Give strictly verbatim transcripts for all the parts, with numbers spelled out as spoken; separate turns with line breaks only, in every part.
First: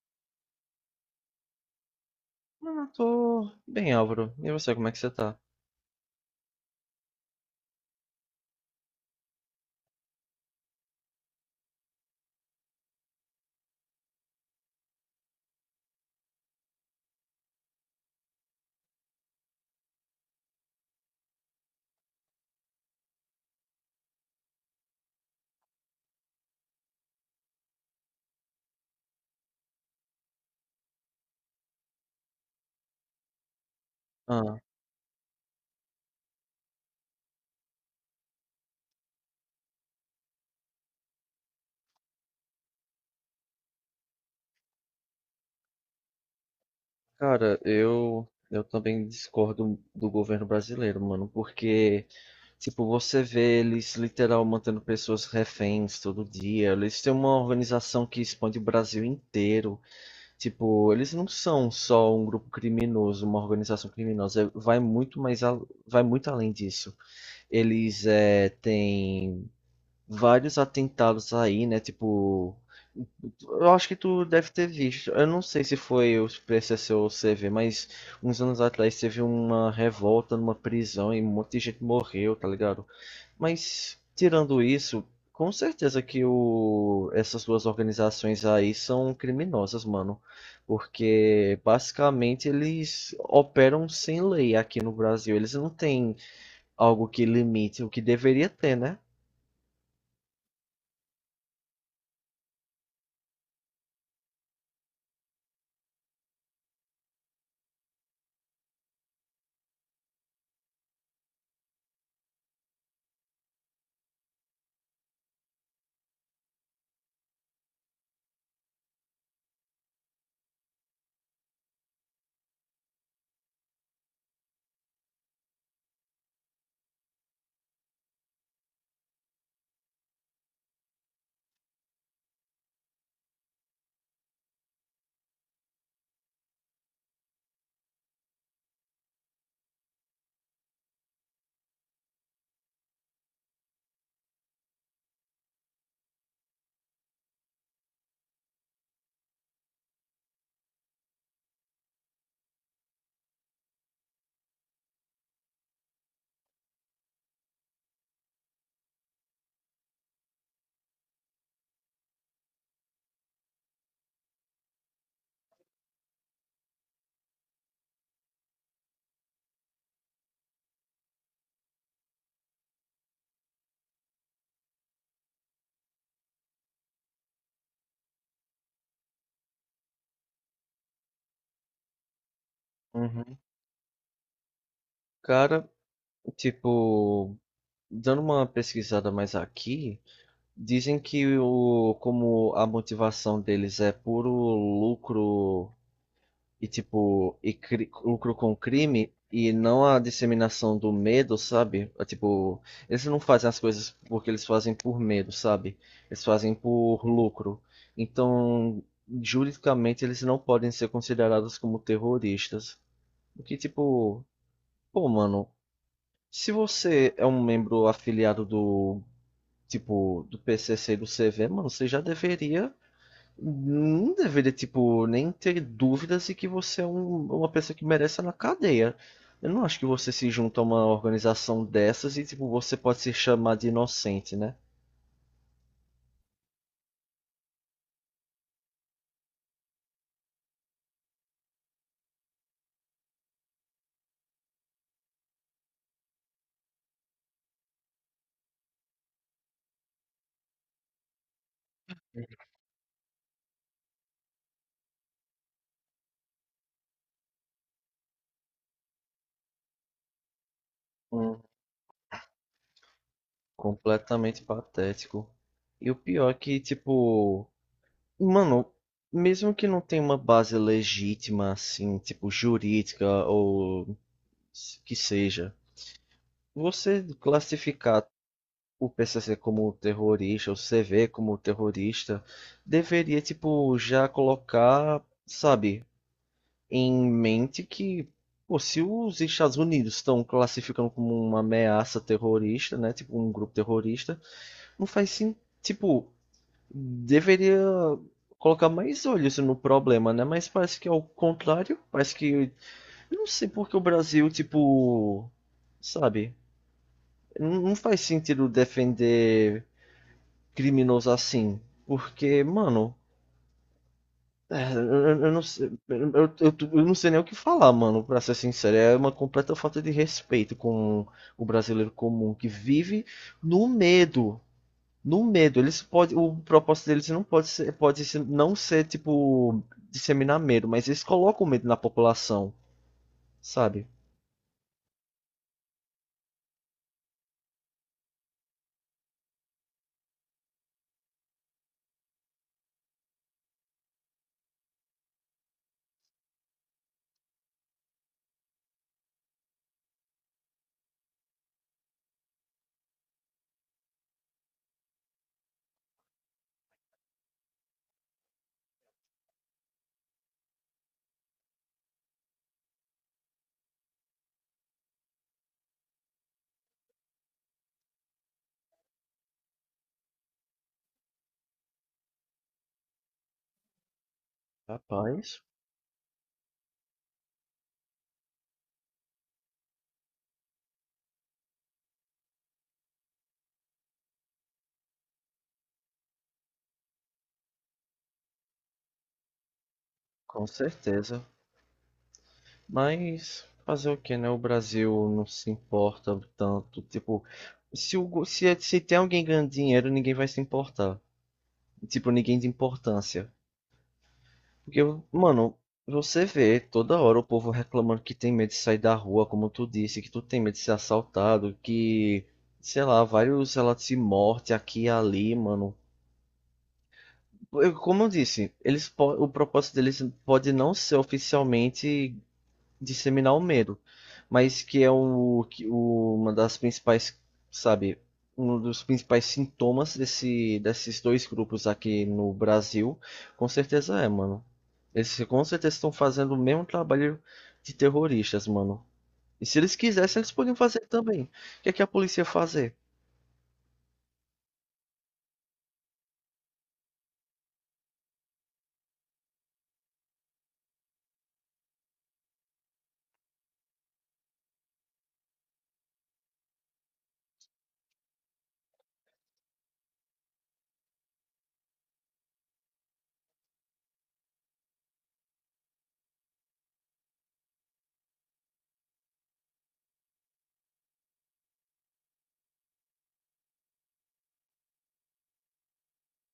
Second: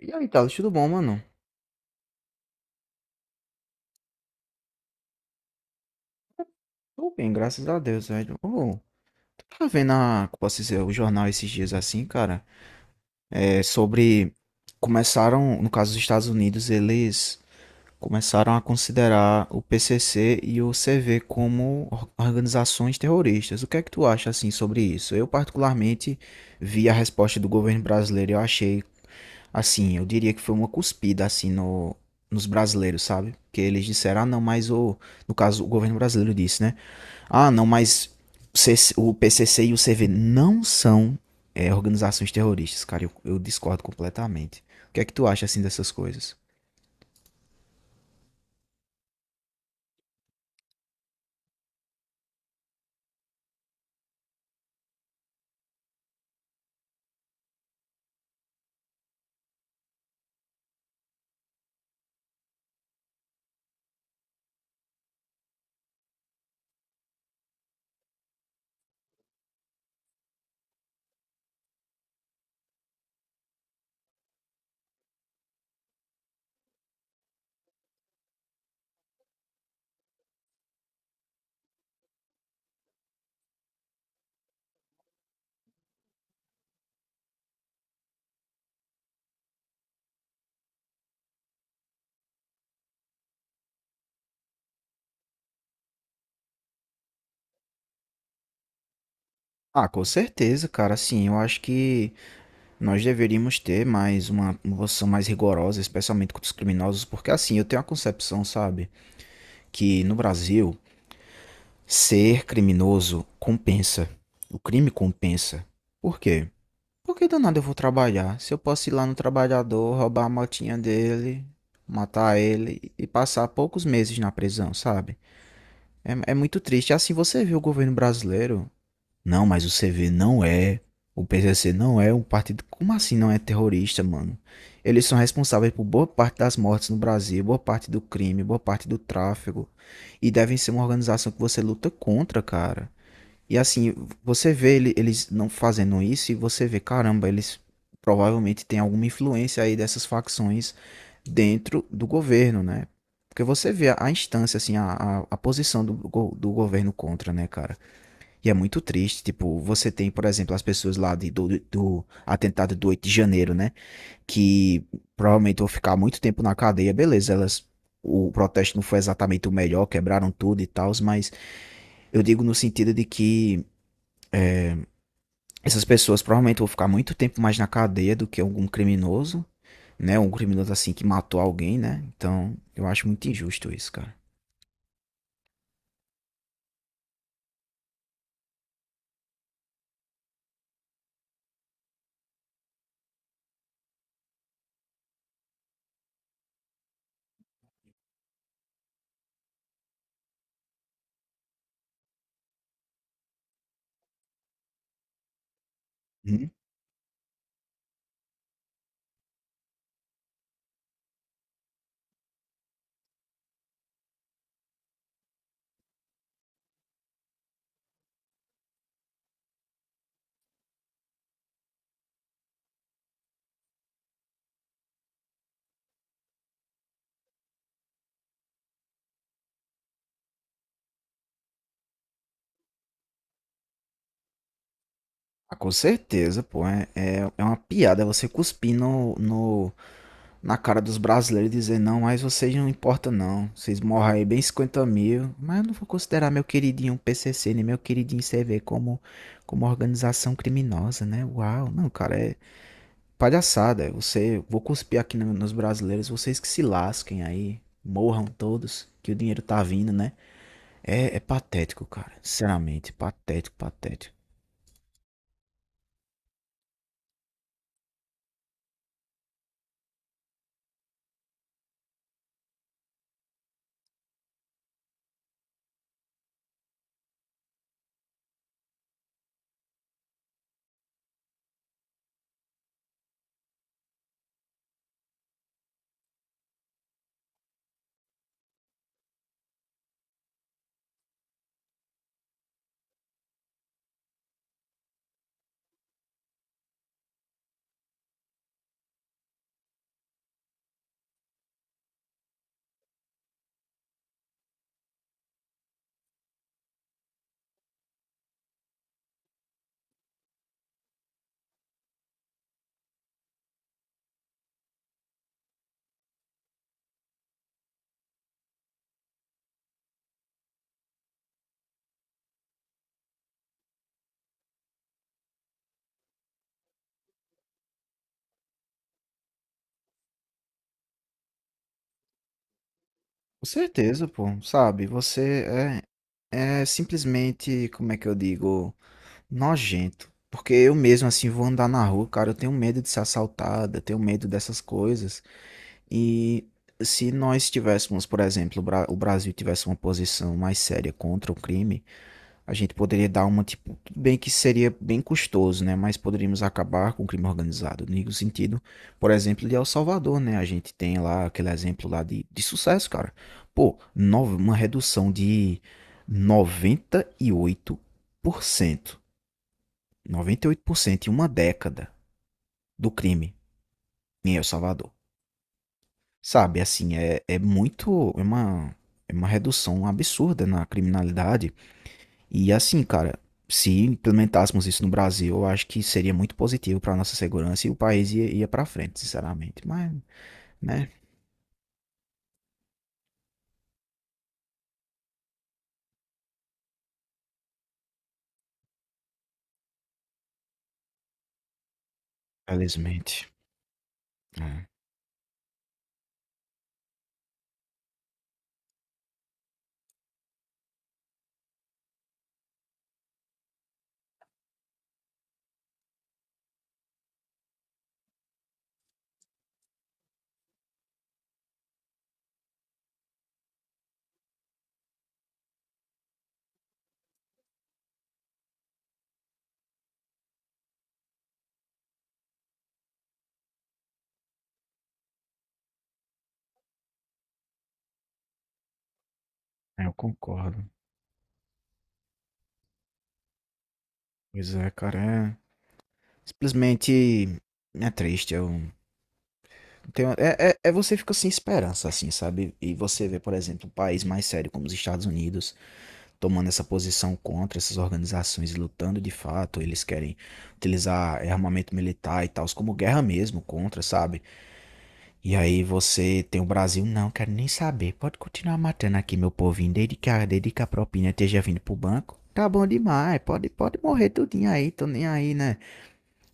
E aí, Thales, tudo bom, mano?
Ah, tô bem, Álvaro. E você, como é que você tá?
Tô bem, graças a Deus, velho. Ô, tu tá vendo a, como posso dizer, o jornal esses dias assim, cara? É sobre. Começaram, no caso dos Estados Unidos, eles começaram a considerar o P C C e o C V como or- organizações terroristas. O que é que tu acha, assim, sobre isso? Eu, particularmente, vi a resposta do governo brasileiro e eu achei. Assim, eu diria que foi uma cuspida, assim, no, nos brasileiros, sabe? Porque eles disseram, ah, não,
Ah,
mas o. No caso, o governo brasileiro disse, né? Ah, não, mas o C C o P C C e o C V não são, é, organizações terroristas, cara. Eu, eu discordo completamente. O que é que tu acha, assim, dessas coisas?
cara, eu eu também discordo do governo brasileiro, mano, porque tipo, você vê eles literal mantendo pessoas reféns todo dia. Eles têm uma organização que expande o Brasil inteiro. Tipo, eles não são só um grupo criminoso, uma organização criminosa, vai muito mais al- vai muito além disso. Eles é, têm vários atentados aí, né? Tipo, eu acho que tu deve ter visto. Eu não sei se foi o P C C ou o C V, mas uns anos atrás teve uma revolta numa prisão e um monte de gente morreu, tá ligado? Mas tirando isso, com certeza que o... essas duas organizações aí são criminosas, mano. Porque basicamente eles operam sem lei aqui no Brasil. Eles não têm algo que limite o que deveria ter, né?
Ah, com certeza, cara. Assim, eu acho que nós deveríamos ter mais uma uma posição mais rigorosa, especialmente contra os criminosos, porque assim, eu tenho a concepção, sabe, que no Brasil ser criminoso compensa. O crime compensa. Por quê? Por que danado eu vou trabalhar se eu posso ir lá no trabalhador, roubar a motinha dele, matar ele e passar poucos meses na prisão, sabe? É, é muito triste. Assim você vê o governo brasileiro. Não, mas o C V não é. O P C C não é um partido. Como assim não é terrorista, mano? Eles são responsáveis por boa parte das mortes no Brasil, boa parte do crime, boa parte do tráfico. E devem ser uma organização que você luta contra, cara. E assim, você vê ele- eles não fazendo isso e você vê, caramba, eles provavelmente têm alguma influência aí dessas facções dentro do governo, né? Porque você vê a a instância, assim, a, a, a posição do, go- do governo contra, né, cara? E é muito triste, tipo, você tem, por exemplo, as pessoas lá de, do, do atentado do oito de janeiro, né? Que provavelmente vão ficar muito tempo na cadeia, beleza, elas... O protesto não foi exatamente o melhor, quebraram tudo e tal, mas eu digo no sentido de que essas pessoas provavelmente vão ficar muito tempo mais na cadeia do que algum criminoso, né? Um criminoso assim que matou alguém, né? Então, eu acho muito
Uhum.
injusto isso, cara.
Cara, tipo, dando uma pesquisada mais aqui, dizem que o, como a motivação deles é puro lucro e tipo, e cri- lucro com crime e não a disseminação do medo, sabe? É, tipo, eles não fazem as coisas porque eles fazem por medo, sabe? Eles
Hum.
fazem por lucro. Então, juridicamente eles não podem ser considerados como terroristas. O que tipo, pô, mano, se você é um membro afiliado do, tipo, do P C C e do C V, mano, você já deveria. Não deveria, tipo, nem ter dúvidas de que você é um- uma pessoa que merece estar na cadeia. Eu não acho que você se junta a uma organização dessas e, tipo, você pode se chamar de inocente, né?
Ah, com certeza, pô. É, é, é uma piada você cuspir no, no, na cara dos brasileiros e dizer, não, mas vocês não importam não. Vocês morram aí bem cinquenta mil. Mas eu não vou considerar meu queridinho P C C, nem meu queridinho C V como, como organização criminosa, né? Uau. Não, cara, é, palhaçada, você, vou cuspir aqui no- nos brasileiros, vocês que se lasquem aí, morram todos, que o dinheiro tá vindo, né? É, é
Hum,
patético, cara, sinceramente, patético, patético.
completamente patético. E o pior é que, tipo, mano, mesmo que não tenha uma base legítima, assim, tipo, jurídica ou que seja. Você classificar o P C C como terrorista, o C V como terrorista, deveria, tipo, já colocar, sabe, em mente que, pô, se os Estados Unidos estão classificando como uma ameaça terrorista, né, tipo, um grupo terrorista, não faz sentido, tipo, deveria colocar mais olhos no problema, né, mas parece que é o contrário, parece que, eu não sei por que o Brasil, tipo, sabe, não não faz sentido defender criminosos assim. Porque, mano. é, Eu, eu- não sei, eu, eu- eu não sei nem o que falar, mano, pra ser sincero. É uma completa falta de respeito com o brasileiro comum que vive no medo. No medo. Eles podem o propósito deles não pode ser, pode ser- não ser, tipo, disseminar medo, mas eles colocam medo na população,
Com
sabe?
certeza, pô, sabe, você é, é simplesmente, como é que eu digo, nojento. Porque eu mesmo, assim, vou andar na rua, cara, eu tenho medo de ser assaltado, eu tenho medo dessas coisas. E se nós tivéssemos, por exemplo, o Bra- o Brasil tivesse uma posição mais séria contra o crime, a gente poderia dar uma, tipo, tudo bem que seria bem custoso, né? Mas poderíamos acabar com o crime organizado, no sentido, por exemplo, de El Salvador, né? A gente tem lá aquele exemplo lá de, de sucesso, cara. Pô, nove, uma redução de noventa noventa e e oito oito por cento noventa e oito por cento em uma década do crime em El Salvador.
Rapaz,
Sabe, assim, é, é muito, é uma, é uma redução absurda na criminalidade. E assim, cara, se implementássemos isso no Brasil, eu acho que seria muito positivo para nossa segurança e o país ia, ia para frente, sinceramente. Mas,
com
né,
certeza. Mas fazer o que, né? O Brasil não se importa tanto. Tipo, se, o, go- se, é, se tem alguém ganhando dinheiro, ninguém vai se importar. Tipo, ninguém de
felizmente.
importância.
É,
Porque, mano, você vê toda hora o povo reclamando que tem medo de sair da rua, como tu disse, que tu tem medo de ser assaltado, que, sei lá, vários relatos de morte aqui e ali, mano. Eu- Como eu disse, eles, po- o propósito deles pode não ser oficialmente disseminar o medo, mas que é o, que o- uma das principais, sabe, um dos principais sintomas desse, desses dois grupos aqui no Brasil, com certeza é, mano. Eles com certeza estão fazendo o mesmo trabalho de terroristas, mano. E se eles
É, eu
quisessem, eles podiam
concordo.
fazer também. O que é que a polícia ia fazer?
Pois é, cara, é simplesmente é triste. Eu tenho, é, é, é você fica sem esperança, assim, sabe? E você vê, por exemplo, um país mais sério como os Estados Unidos tomando essa posição contra essas organizações e lutando de fato. Eles querem utilizar eh, armamento militar e tal, como guerra mesmo contra, sabe? E aí você tem o Brasil? Não, quero nem saber. Pode continuar matando aqui, meu povinho, desde que a, desde que a propina esteja vindo pro banco. Tá bom demais, pode, pode morrer tudinho aí, tô nem aí, né?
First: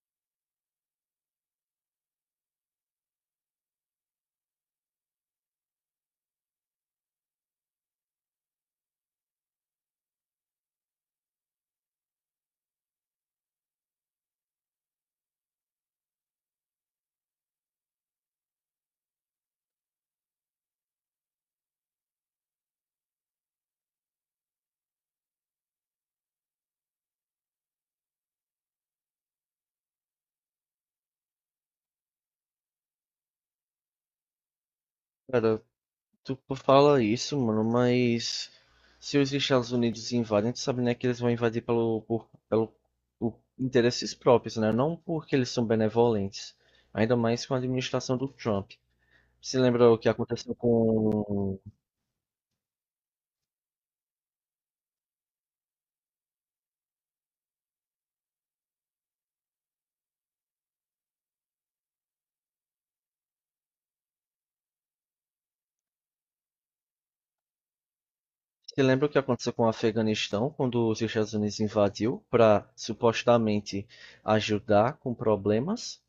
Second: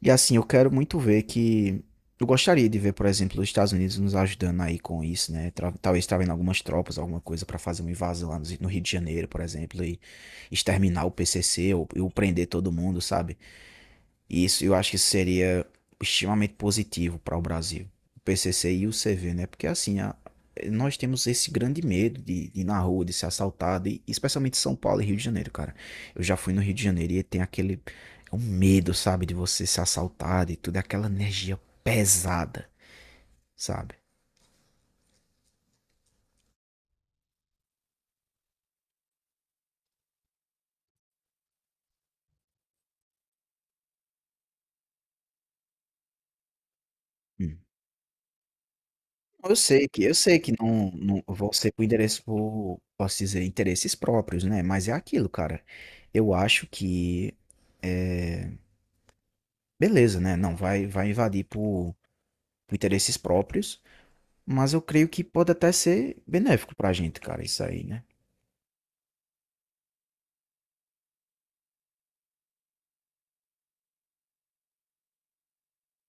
E assim, eu quero muito ver que... Eu gostaria de ver, por exemplo, os Estados Unidos nos ajudando aí com isso, né? Tra- Talvez trazendo algumas tropas, alguma coisa pra fazer uma invasão lá no no Rio de Janeiro, por exemplo, e exterminar o P C C ou, ou prender todo mundo, sabe? E isso eu acho que seria extremamente positivo para o Brasil. O P C C e o C V, né? Porque assim, a- nós temos esse grande medo de, de ir na rua, de ser assaltado, e, especialmente São Paulo e Rio de Janeiro, cara. Eu já fui no Rio de Janeiro e tem aquele é um medo, sabe, de você ser assaltado e tudo, é aquela energia pesada, sabe?
Cara, tu fala isso, mano, mas se os Estados Unidos invadem, tu sabe, né, que eles vão invadir pelo, por, pelo por interesses próprios, né? Não porque eles são benevolentes. Ainda mais com a
Hum.
administração do Trump.
Eu
Se
sei
lembra o
que,
que
eu sei que
aconteceu
não, não vão
com,
ser por endereço, por, posso dizer, interesses próprios, né? Mas é aquilo, cara. Eu acho que beleza, né? Não vai, vai invadir por, por interesses próprios, mas eu creio que pode até ser benéfico pra gente, cara, isso aí, né?
se lembra o que aconteceu com o Afeganistão, quando os Estados Unidos invadiu para supostamente ajudar com problemas?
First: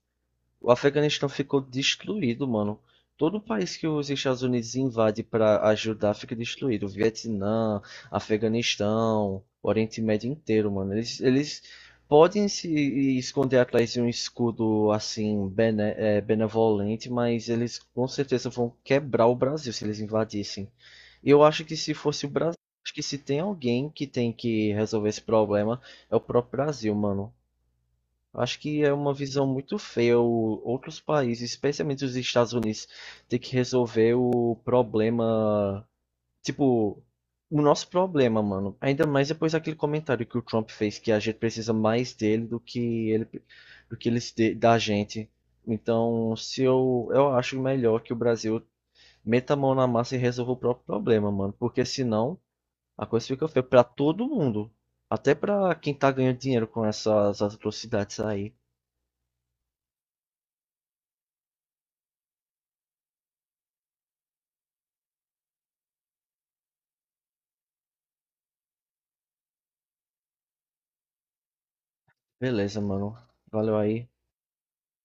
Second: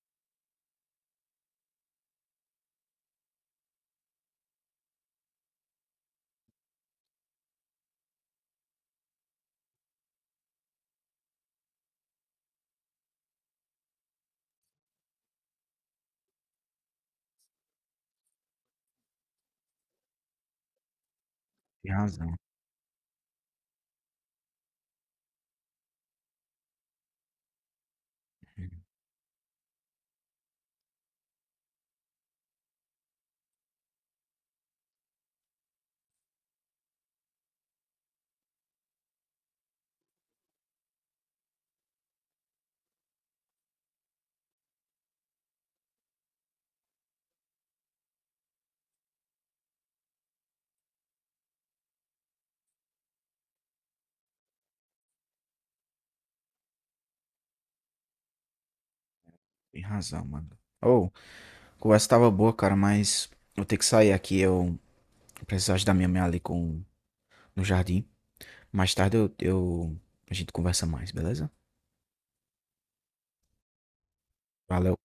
O Afeganistão ficou destruído, mano. Todo país que os Estados Unidos invade para ajudar fica destruído. Vietnã, Afeganistão, Oriente Médio inteiro, mano. Eles, eles podem se esconder atrás de um escudo assim bene- é, benevolente, mas eles com certeza vão quebrar o Brasil se eles invadissem. Eu acho que
Tem
se fosse
razão.
o Brasil, acho que se tem alguém que tem que resolver esse problema é o próprio Brasil, mano. Eu acho que é uma visão muito feia o- outros países, especialmente os Estados Unidos, ter que resolver o problema, tipo, o nosso problema, mano. Ainda mais depois daquele comentário que o Trump fez, que a gente precisa mais dele do que ele, do que eles de- da gente. Então, se eu, eu acho melhor que o Brasil meta a mão na massa e resolva o próprio problema, mano, porque senão a coisa fica feia pra todo mundo, até pra quem tá ganhando dinheiro com essas atrocidades aí.
Tem razão, mano. Ô, a conversa tava boa, cara, mas eu tenho que sair aqui. Eu preciso ajudar minha mãe ali com, no jardim. Mais tarde eu, eu, a gente conversa mais, beleza?
Beleza, mano. Valeu aí.
Valeu.